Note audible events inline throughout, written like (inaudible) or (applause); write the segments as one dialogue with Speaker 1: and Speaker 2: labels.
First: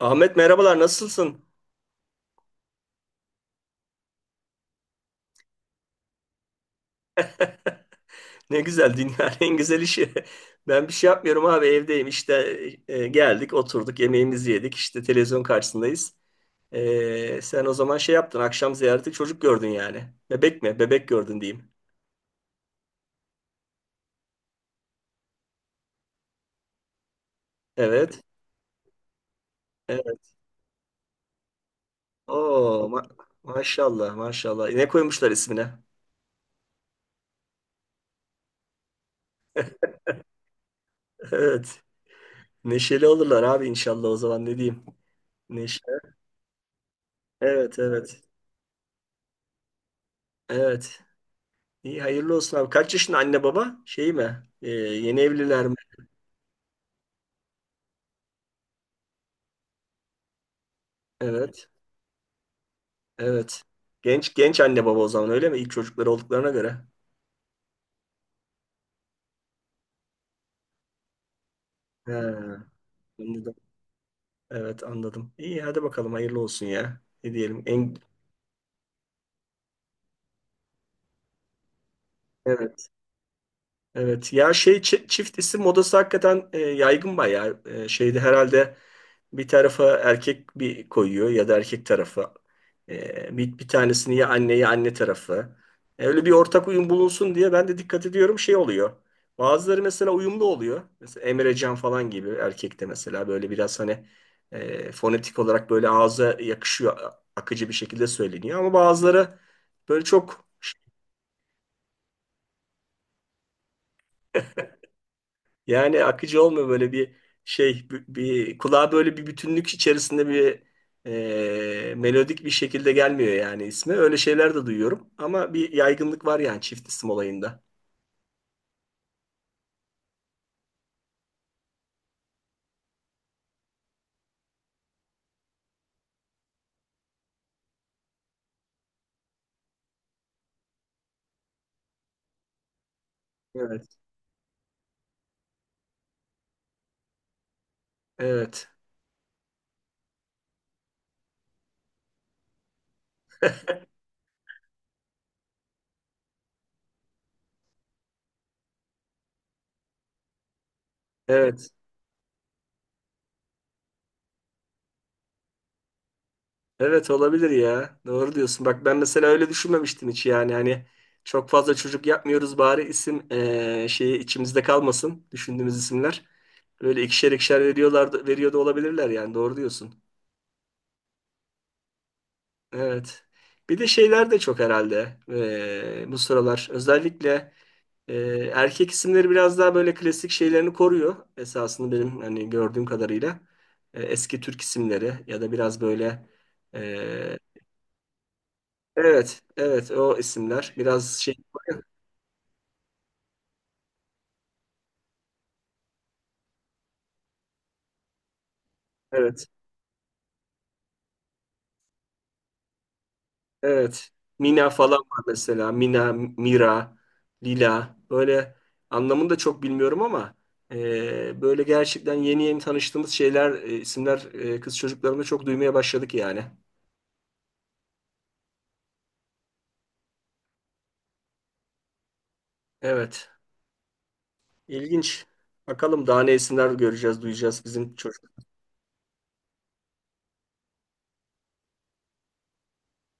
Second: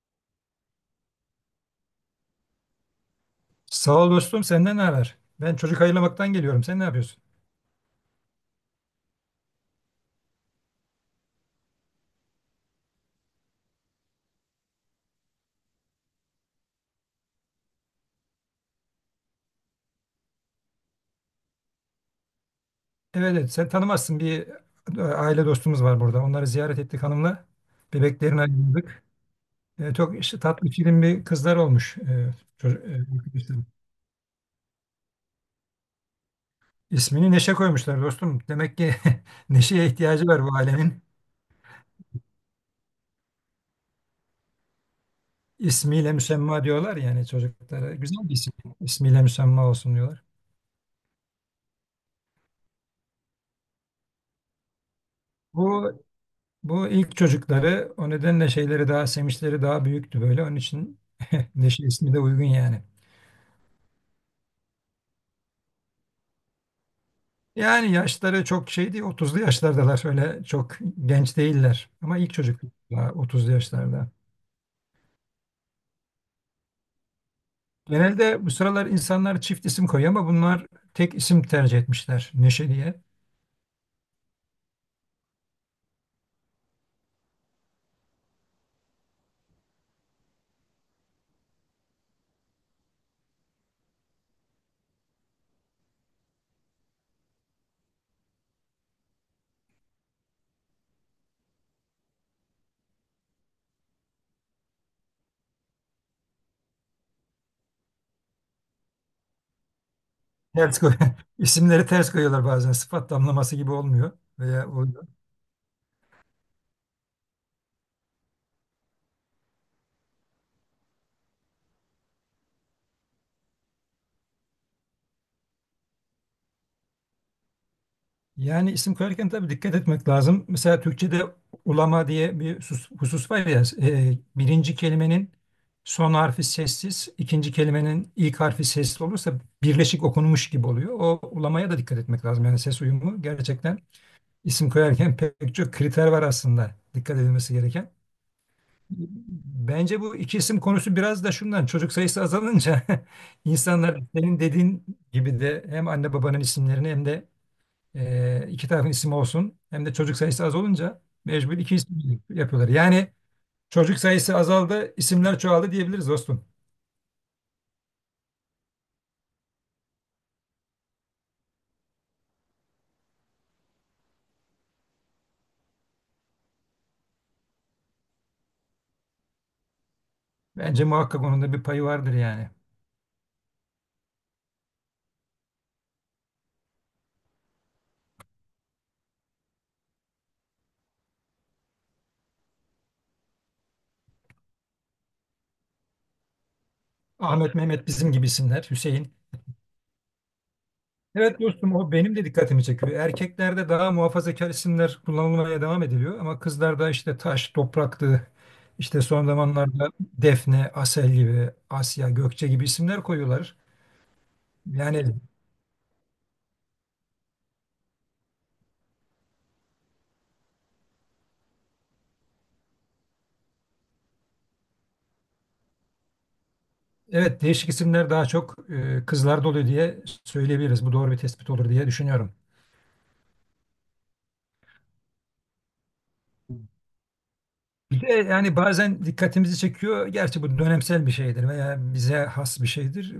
Speaker 1: Ahmet merhabalar, nasılsın?
Speaker 2: Sağ ol dostum, senden ne haber? Ben çocuk hayırlamaktan geliyorum. Sen ne yapıyorsun?
Speaker 1: Ne güzel, dünyanın (laughs) en güzel işi. Ben bir şey yapmıyorum abi, evdeyim işte. Geldik, oturduk, yemeğimizi yedik, işte televizyon karşısındayız. Sen o zaman şey yaptın, akşam ziyareti, çocuk gördün yani. Bebek mi? Bebek gördün diyeyim.
Speaker 2: Evet, evet, sen tanımazsın. Bir aile dostumuz var burada. Onları ziyaret ettik hanımla.
Speaker 1: Evet.
Speaker 2: Bebeklerini ayırdık. Çok
Speaker 1: Evet.
Speaker 2: işte, tatlı film bir kızlar olmuş. Çocuk,
Speaker 1: Oo ma-
Speaker 2: arkadaşlarım.
Speaker 1: Maşallah maşallah. Ne koymuşlar ismine?
Speaker 2: İsmini Neşe koymuşlar dostum. Demek ki (laughs) Neşe'ye ihtiyacı var bu ailenin.
Speaker 1: Evet. Neşeli olurlar abi inşallah, o zaman ne diyeyim. Neşe.
Speaker 2: İsmiyle müsemma diyorlar yani
Speaker 1: Evet,
Speaker 2: çocuklara.
Speaker 1: evet.
Speaker 2: Güzel bir isim. İsmiyle müsemma olsun diyorlar.
Speaker 1: Evet. İyi, hayırlı olsun abi. Kaç yaşında anne baba? Şey mi? Yeni evliler mi?
Speaker 2: Bu Bu ilk çocukları, o nedenle şeyleri daha semişleri daha büyüktü böyle. Onun için (laughs)
Speaker 1: Evet.
Speaker 2: Neşe ismi de uygun yani.
Speaker 1: Evet. Genç genç anne baba o zaman, öyle mi? İlk çocukları olduklarına göre.
Speaker 2: Yani yaşları çok şey değil, 30'lu yaşlardalar, öyle çok genç değiller.
Speaker 1: He,
Speaker 2: Ama ilk çocuk daha 30'lu
Speaker 1: anladım.
Speaker 2: yaşlarda.
Speaker 1: Evet, anladım. İyi, hadi bakalım, hayırlı olsun ya. Ne diyelim? En,
Speaker 2: Genelde bu sıralar insanlar çift isim koyuyor ama bunlar tek isim tercih etmişler, Neşe
Speaker 1: evet.
Speaker 2: diye.
Speaker 1: Evet ya, çift isim modası hakikaten yaygın bayağı. Şeyde herhalde bir tarafa erkek bir koyuyor ya da erkek tarafı. E, bir tanesini ya anne ya anne tarafı. Öyle bir ortak uyum bulunsun diye ben de dikkat ediyorum, şey oluyor. Bazıları mesela uyumlu oluyor. Mesela Emrecan falan gibi, erkekte mesela böyle biraz hani fonetik olarak böyle ağza yakışıyor, akıcı bir şekilde söyleniyor. Ama bazıları böyle çok,
Speaker 2: Ters koy (laughs) isimleri ters koyuyorlar bazen, sıfat damlaması gibi olmuyor. Veya o
Speaker 1: yani akıcı olmuyor, böyle bir şey, kulağa böyle bir bütünlük içerisinde bir melodik bir şekilde gelmiyor yani ismi. Öyle şeyler de duyuyorum, ama bir yaygınlık var yani çift isim olayında.
Speaker 2: Yani isim koyarken tabii dikkat etmek lazım. Mesela Türkçe'de ulama diye bir husus var ya, birinci kelimenin son harfi sessiz, ikinci kelimenin ilk harfi sesli olursa birleşik okunmuş gibi oluyor. O ulamaya da dikkat etmek lazım. Yani ses uyumu, gerçekten
Speaker 1: Evet.
Speaker 2: isim koyarken (laughs) pek çok kriter var aslında dikkat edilmesi gereken.
Speaker 1: Evet.
Speaker 2: Bence bu iki isim konusu biraz da şundan: çocuk sayısı azalınca (laughs) insanlar senin dediğin gibi de hem anne babanın isimlerini, hem de iki tarafın ismi olsun. Hem de çocuk sayısı az olunca mecbur
Speaker 1: Evet.
Speaker 2: iki isim yapıyorlar. Yani çocuk sayısı azaldı, isimler çoğaldı diyebiliriz dostum.
Speaker 1: Evet, olabilir ya. Doğru diyorsun. Bak ben mesela öyle düşünmemiştim hiç, yani hani çok fazla çocuk yapmıyoruz, bari isim şeyi içimizde kalmasın, düşündüğümüz isimler. Böyle ikişer ikişer veriyorlardı, veriyor da olabilirler yani, doğru diyorsun.
Speaker 2: Bence muhakkak onun da bir payı vardır yani.
Speaker 1: Evet. Bir de şeyler de çok herhalde bu sıralar. Özellikle erkek isimleri biraz daha böyle klasik şeylerini koruyor. Esasında benim hani gördüğüm kadarıyla eski Türk isimleri ya da biraz böyle eee,
Speaker 2: Ahmet, Mehmet, bizim gibi isimler. Hüseyin.
Speaker 1: evet evet, o isimler biraz şey.
Speaker 2: Evet dostum, o benim de dikkatimi çekiyor. Erkeklerde daha muhafazakar isimler kullanılmaya devam ediliyor. Ama kızlarda işte taş, topraktı, işte son
Speaker 1: Evet.
Speaker 2: zamanlarda Defne, Asel gibi, Asya, Gökçe gibi isimler koyuyorlar.
Speaker 1: Evet. Mina falan
Speaker 2: Yani,
Speaker 1: var mesela. Mina, Mira, Lila. Böyle anlamını da çok bilmiyorum ama böyle gerçekten yeni yeni tanıştığımız şeyler, isimler, kız çocuklarında çok duymaya başladık yani.
Speaker 2: evet, değişik isimler daha çok kızlarda oluyor diye söyleyebiliriz. Bu doğru bir tespit olur diye düşünüyorum.
Speaker 1: Evet. İlginç. Bakalım daha ne isimler göreceğiz, duyacağız bizim
Speaker 2: Bir de
Speaker 1: çocuk.
Speaker 2: yani bazen dikkatimizi çekiyor. Gerçi bu dönemsel bir şeydir veya bize has bir şeydir.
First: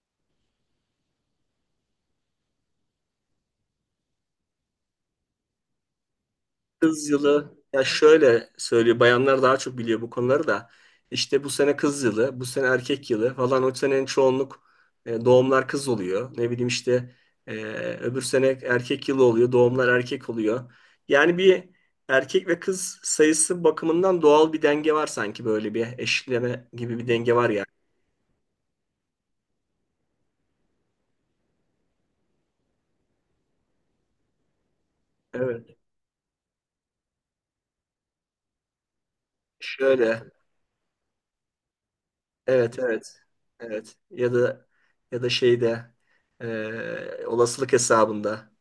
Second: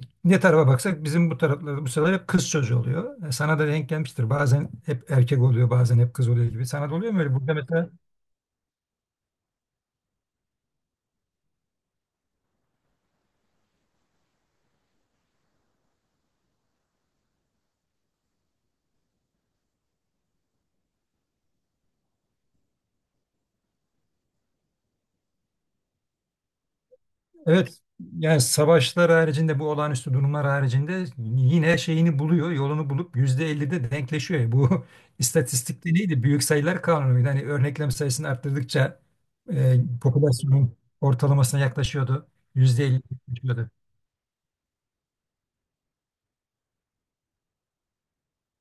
Speaker 2: Ne tarafa baksak bizim bu taraflarda bu sefer hep kız çocuğu oluyor. Sana da denk gelmiştir. Bazen hep erkek oluyor, bazen hep kız oluyor gibi. Sana da
Speaker 1: Kız
Speaker 2: oluyor mu öyle? Burada
Speaker 1: yılı ya,
Speaker 2: mesela.
Speaker 1: şöyle söylüyor bayanlar, daha çok biliyor bu konuları da, işte bu sene kız yılı, bu sene erkek yılı falan, o senenin çoğunluk doğumlar kız oluyor, ne bileyim işte, e, öbür sene erkek yılı oluyor, doğumlar erkek oluyor, yani bir erkek ve kız sayısı bakımından doğal bir denge var, sanki böyle bir eşitleme gibi bir denge var yani.
Speaker 2: Evet, yani savaşlar haricinde, bu olağanüstü durumlar haricinde, yine şeyini buluyor, yolunu bulup %50'de denkleşiyor. Yani, bu (laughs)
Speaker 1: Evet.
Speaker 2: istatistikte neydi? Büyük sayılar kanunuydu. Hani örneklem sayısını arttırdıkça e,
Speaker 1: Şöyle
Speaker 2: popülasyonun ortalamasına yaklaşıyordu.
Speaker 1: evet,
Speaker 2: %50
Speaker 1: evet,
Speaker 2: yaklaşıyordu.
Speaker 1: evet. Ya da ya da şeyde olasılık hesabında.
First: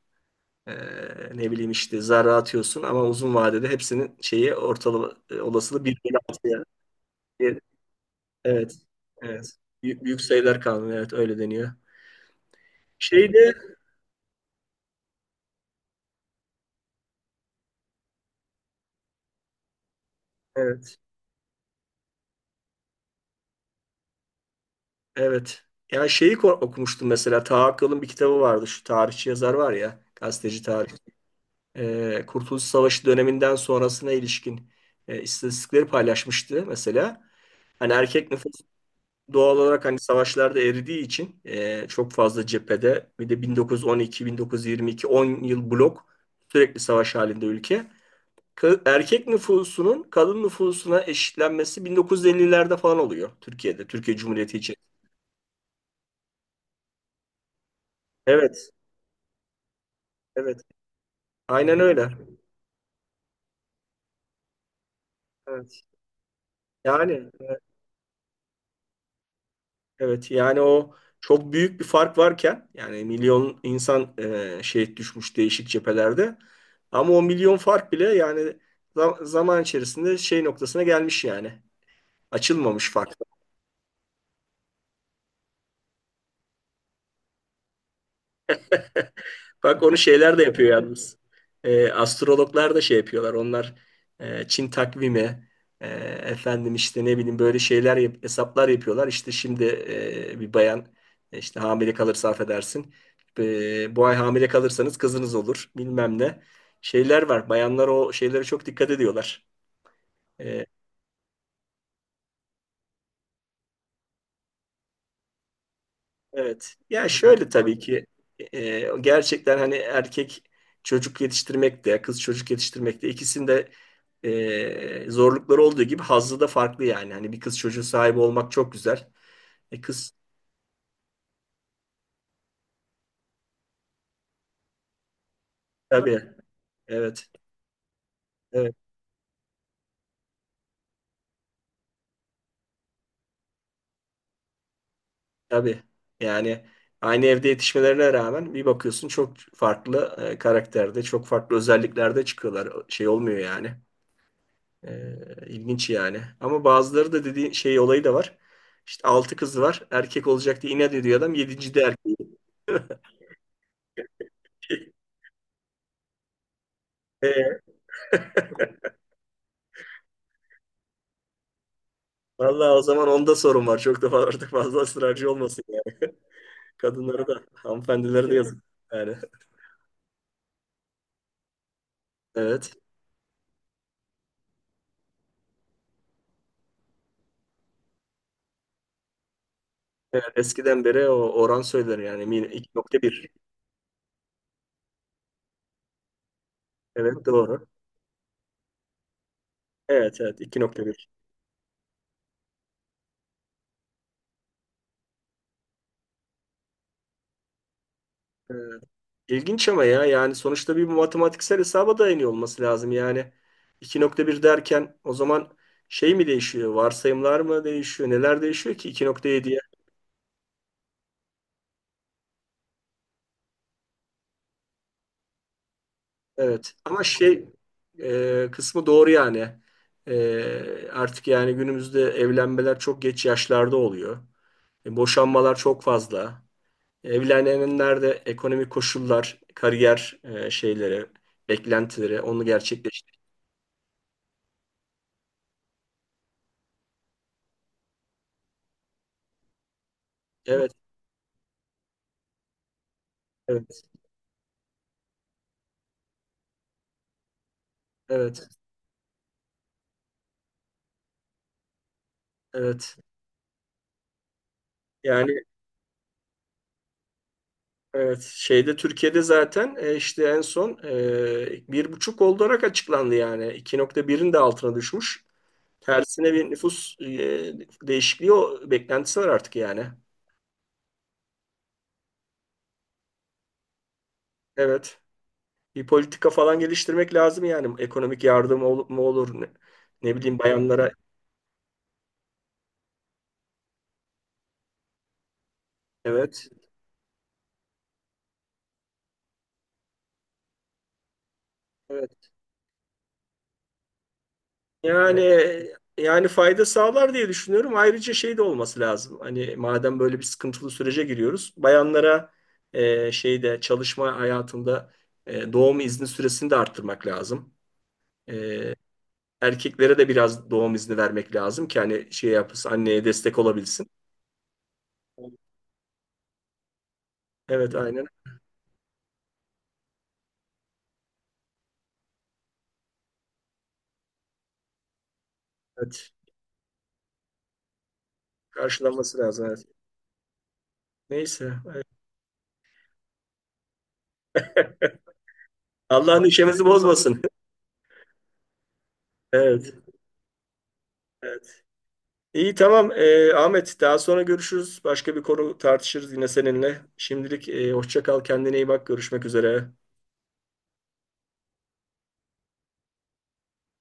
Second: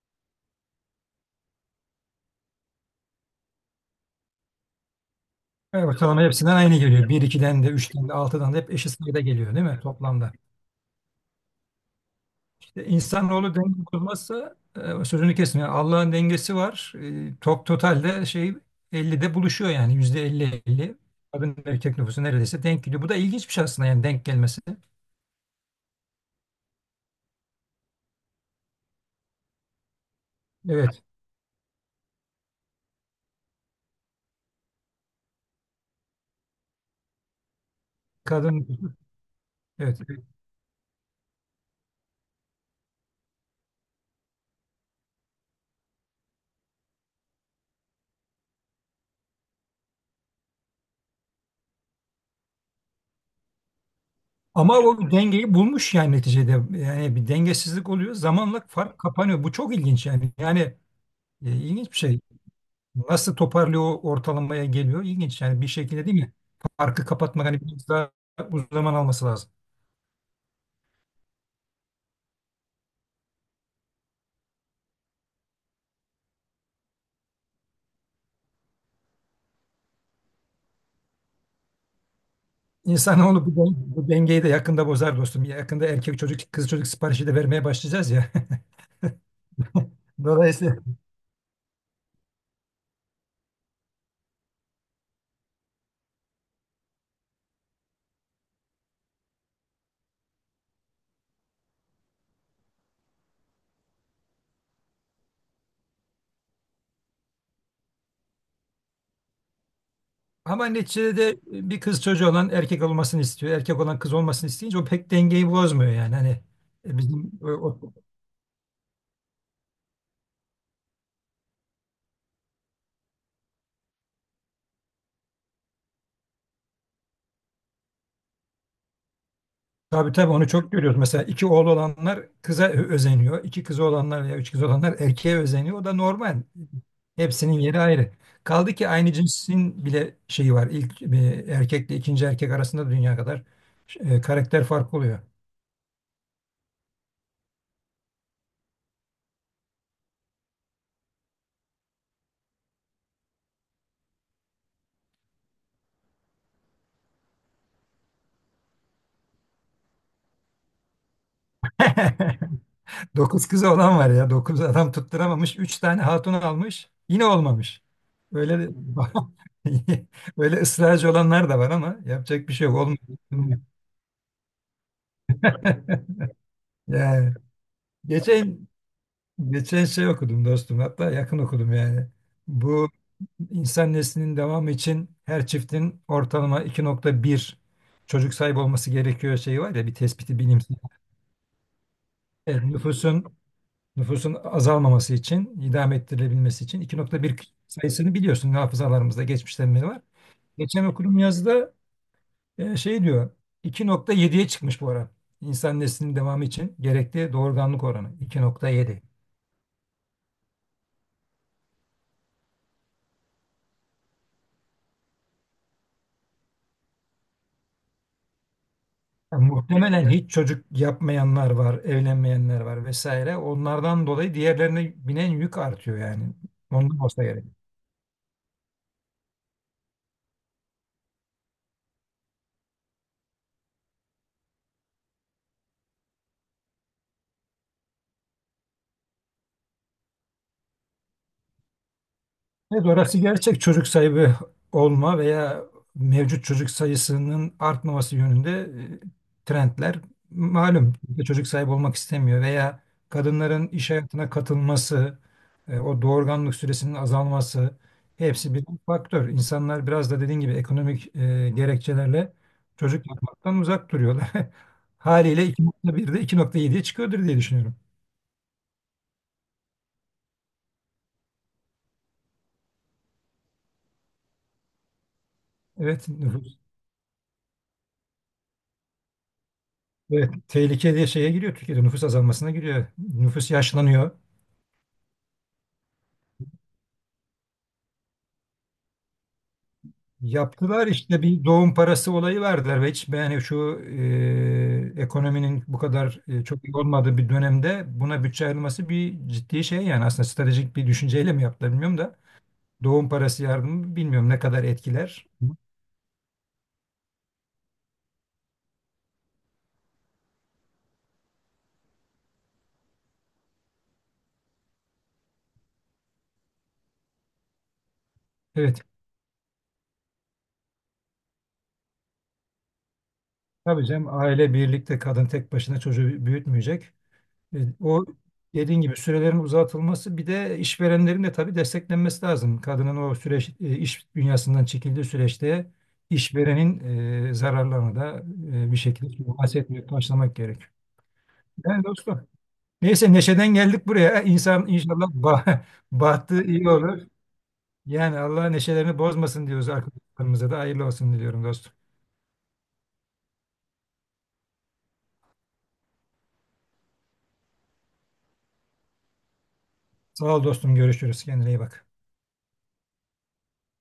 Speaker 1: Ee, Ne bileyim işte, zarra atıyorsun ama uzun vadede hepsinin şeyi ortalama olasılığı
Speaker 2: Evet,
Speaker 1: 1 bölü
Speaker 2: ortalama hepsinden
Speaker 1: 6'ya.
Speaker 2: aynı geliyor. Bir
Speaker 1: Bir-
Speaker 2: ikiden de, üçten de, altıdan da hep
Speaker 1: Evet.
Speaker 2: eşit sayıda
Speaker 1: Evet.
Speaker 2: geliyor değil mi
Speaker 1: Büyük
Speaker 2: toplamda?
Speaker 1: sayılar kanunu, evet, öyle deniyor. Şeyde
Speaker 2: İnsanoğlu denge kurmazsa, sözünü kesin. Yani Allah'ın dengesi var. Totalde şey 50'de buluşuyor, yani yüzde elli
Speaker 1: evet.
Speaker 2: elli. Kadın erkek nüfusu neredeyse denk geliyor. Bu da ilginç bir şey aslında, yani denk gelmesi.
Speaker 1: Evet. Ya şeyi okumuştum mesela, Taha Akkal'ın bir kitabı vardı, şu tarihçi yazar var ya, gazeteci, tarih.
Speaker 2: Evet.
Speaker 1: Kurtuluş Savaşı döneminden sonrasına ilişkin istatistikleri paylaşmıştı mesela. Hani erkek nüfus
Speaker 2: Kadın nüfusu.
Speaker 1: doğal olarak
Speaker 2: Evet.
Speaker 1: hani savaşlarda eridiği için, çok fazla cephede, bir de 1912, 1922, 10 yıl blok sürekli savaş halinde ülke. Erkek nüfusunun kadın nüfusuna eşitlenmesi 1950'lerde falan oluyor Türkiye'de, Türkiye Cumhuriyeti için.
Speaker 2: Ama o dengeyi bulmuş yani neticede. Yani bir dengesizlik oluyor. Zamanla
Speaker 1: Evet,
Speaker 2: fark kapanıyor. Bu çok ilginç yani. Yani
Speaker 1: evet. Aynen
Speaker 2: ilginç bir
Speaker 1: öyle.
Speaker 2: şey. Nasıl toparlıyor, o ortalamaya geliyor? İlginç yani, bir
Speaker 1: Evet.
Speaker 2: şekilde değil mi? Farkı
Speaker 1: Yani
Speaker 2: kapatmak hani biraz daha uzun zaman alması lazım.
Speaker 1: evet, yani o çok büyük bir fark varken, yani milyon insan şehit düşmüş değişik cephelerde, ama o milyon fark bile yani zaman içerisinde şey noktasına gelmiş yani, açılmamış fark.
Speaker 2: İnsanoğlu bu dengeyi de yakında bozar dostum. Yakında erkek çocuk, kız çocuk siparişi de vermeye başlayacağız ya.
Speaker 1: Bak onu
Speaker 2: (laughs)
Speaker 1: şeyler de yapıyor
Speaker 2: Dolayısıyla.
Speaker 1: yalnız. Astrologlar da şey yapıyorlar. Onlar Çin takvimi, e, efendim, işte ne bileyim, böyle şeyler hesaplar yapıyorlar. İşte şimdi bir bayan işte hamile kalırsa affedersin. Bu ay hamile kalırsanız kızınız olur, bilmem ne. Şeyler var. Bayanlar o şeylere çok dikkat ediyorlar.
Speaker 2: Ama
Speaker 1: E,
Speaker 2: neticede de bir kız çocuğu olan erkek olmasını istiyor, erkek olan kız olmasını isteyince, o pek dengeyi bozmuyor yani. Hani
Speaker 1: evet.
Speaker 2: e,
Speaker 1: Ya
Speaker 2: bizim o,
Speaker 1: şöyle tabii
Speaker 2: o-
Speaker 1: ki gerçekten hani erkek çocuk yetiştirmek de, kız çocuk yetiştirmek de, ikisinde zorlukları olduğu gibi hazzı da farklı yani. Hani bir kız çocuğu sahibi olmak çok güzel. E
Speaker 2: tabii
Speaker 1: kız,
Speaker 2: tabii onu çok görüyoruz. Mesela iki oğlu olanlar kıza özeniyor. İki kızı olanlar veya üç kızı olanlar erkeğe özeniyor. O da
Speaker 1: tabii,
Speaker 2: normal.
Speaker 1: evet,
Speaker 2: Hepsinin yeri ayrı. Kaldı
Speaker 1: evet,
Speaker 2: ki aynı cinsin bile şeyi var. İlk erkekle ikinci erkek arasında dünya kadar karakter farkı oluyor.
Speaker 1: tabii yani, aynı evde yetişmelerine rağmen bir bakıyorsun çok farklı karakterde, çok farklı özelliklerde çıkıyorlar. Şey olmuyor yani. Ee, ilginç yani. Ama bazıları da dediği şey olayı da var. İşte 6 kızı var. Erkek olacak diye inat ediyor adam. 7. de erkeği.
Speaker 2: (laughs) Dokuz kızı olan var ya. Dokuz adam
Speaker 1: (laughs)
Speaker 2: tutturamamış. Üç tane hatun almış. Yine
Speaker 1: E,
Speaker 2: olmamış. Öyle de- (laughs) böyle ısrarcı olanlar da var ama yapacak bir şey
Speaker 1: vallahi
Speaker 2: yok.
Speaker 1: o zaman onda
Speaker 2: Olmuyor.
Speaker 1: sorun var. Çok da artık fazla ısrarcı olmasın yani.
Speaker 2: (laughs)
Speaker 1: Kadınları
Speaker 2: Yani
Speaker 1: da, hanımefendileri de yazık.
Speaker 2: geçen
Speaker 1: Yani
Speaker 2: geçen şey okudum dostum. Hatta yakın okudum yani.
Speaker 1: evet.
Speaker 2: Bu insan neslinin devamı için her çiftin ortalama 2.1 çocuk sahibi olması gerekiyor şeyi var ya, bir
Speaker 1: Evet,
Speaker 2: tespiti bilimsel.
Speaker 1: eskiden beri o oran söylenir yani, Min-
Speaker 2: Evet, nüfusun
Speaker 1: 2.1.
Speaker 2: nüfusun azalmaması için, idame ettirilebilmesi için
Speaker 1: Evet
Speaker 2: 2.1
Speaker 1: doğru.
Speaker 2: sayısını biliyorsun, hafızalarımızda geçmişten beri var.
Speaker 1: Evet evet,
Speaker 2: Geçen
Speaker 1: 2.1.
Speaker 2: okuduğum yazıda şey diyor, 2.7'ye çıkmış bu ara. İnsan neslinin devamı için gerekli doğurganlık oranı 2.7.
Speaker 1: İlginç ama ya, yani sonuçta bir matematiksel hesaba dayanıyor olması lazım. Yani iki nokta bir derken o zaman şey mi değişiyor? Varsayımlar mı değişiyor? Neler değişiyor ki
Speaker 2: Yani
Speaker 1: 2.7'ye?
Speaker 2: muhtemelen hiç çocuk yapmayanlar var, evlenmeyenler var vesaire. Onlardan dolayı diğerlerine binen yük artıyor yani.
Speaker 1: Evet
Speaker 2: Ondan
Speaker 1: ama
Speaker 2: olsa gerek.
Speaker 1: şey kısmı doğru yani. Artık yani günümüzde evlenmeler çok geç yaşlarda oluyor. Boşanmalar çok fazla. Evlenenler de ekonomik koşullar, kariyer şeyleri, beklentileri onu
Speaker 2: Evet,
Speaker 1: gerçekleştir.
Speaker 2: orası gerçek, çocuk sahibi olma veya mevcut çocuk sayısının artmaması yönünde trendler
Speaker 1: Evet,
Speaker 2: malum. Kimse çocuk sahibi olmak istemiyor veya kadınların
Speaker 1: evet,
Speaker 2: iş hayatına katılması, o doğurganlık süresinin azalması,
Speaker 1: evet,
Speaker 2: hepsi bir faktör. İnsanlar biraz da dediğin gibi ekonomik gerekçelerle
Speaker 1: evet.
Speaker 2: çocuk yapmaktan uzak duruyorlar. (laughs)
Speaker 1: Yani
Speaker 2: Haliyle iki nokta birde, iki nokta 2.7'ye çıkıyordur diye düşünüyorum.
Speaker 1: evet, şeyde Türkiye'de zaten işte en son 1,5 olarak açıklandı yani. 2.1'in de altına düşmüş.
Speaker 2: Evet,
Speaker 1: Tersine bir nüfus değişikliği, o beklentisi var artık yani.
Speaker 2: evet, tehlike diye şeye giriyor, Türkiye'de nüfus azalmasına giriyor. Nüfus yaşlanıyor.
Speaker 1: Evet. Bir politika falan geliştirmek lazım yani. Ekonomik yardım olup mu olur ne, ne bileyim,
Speaker 2: Yaptılar
Speaker 1: bayanlara.
Speaker 2: işte, bir doğum parası olayı verdiler ve hiç yani şu ekonominin bu kadar
Speaker 1: Evet.
Speaker 2: çok iyi olmadığı bir dönemde buna bütçe ayrılması bir ciddi şey yani, aslında stratejik bir düşünceyle mi yaptılar bilmiyorum da,
Speaker 1: Evet.
Speaker 2: doğum parası yardımı bilmiyorum ne kadar
Speaker 1: Yani,
Speaker 2: etkiler.
Speaker 1: yani fayda sağlar diye düşünüyorum. Ayrıca şey de olması lazım. Hani madem böyle bir sıkıntılı sürece giriyoruz, bayanlara şeyde çalışma hayatında doğum izni süresini de arttırmak lazım. E,
Speaker 2: Evet
Speaker 1: Erkeklere de biraz doğum izni vermek lazım ki hani şey yapsın, anneye destek
Speaker 2: tabii
Speaker 1: olabilsin.
Speaker 2: canım, aile birlikte, kadın tek başına çocuğu büyütmeyecek. E,
Speaker 1: Evet,
Speaker 2: O
Speaker 1: aynen.
Speaker 2: dediğin gibi sürelerin uzatılması, bir de işverenlerin de tabii desteklenmesi lazım. Kadının o süreç, iş dünyasından çekildiği süreçte
Speaker 1: Evet.
Speaker 2: işverenin zararlarını da bir
Speaker 1: Karşılanması
Speaker 2: şekilde
Speaker 1: lazım. Evet.
Speaker 2: bahsetmeye başlamak gerek.
Speaker 1: Neyse.
Speaker 2: Yani
Speaker 1: Evet.
Speaker 2: dostum. Neyse, neşeden geldik buraya. İnsan inşallah (laughs)
Speaker 1: Allah'ın
Speaker 2: bahtı
Speaker 1: işimizi
Speaker 2: iyi olur.
Speaker 1: bozmasın. (laughs)
Speaker 2: Yani Allah neşelerini bozmasın diyoruz,
Speaker 1: Evet.
Speaker 2: arkadaşlarımıza da hayırlı olsun diliyorum
Speaker 1: Evet.
Speaker 2: dostum.
Speaker 1: İyi, tamam. Ahmet, daha sonra görüşürüz. Başka bir konu tartışırız yine seninle. Şimdilik hoşça kal, kendine iyi bak, görüşmek üzere.
Speaker 2: Sağ ol dostum, görüşürüz. Kendine iyi bak.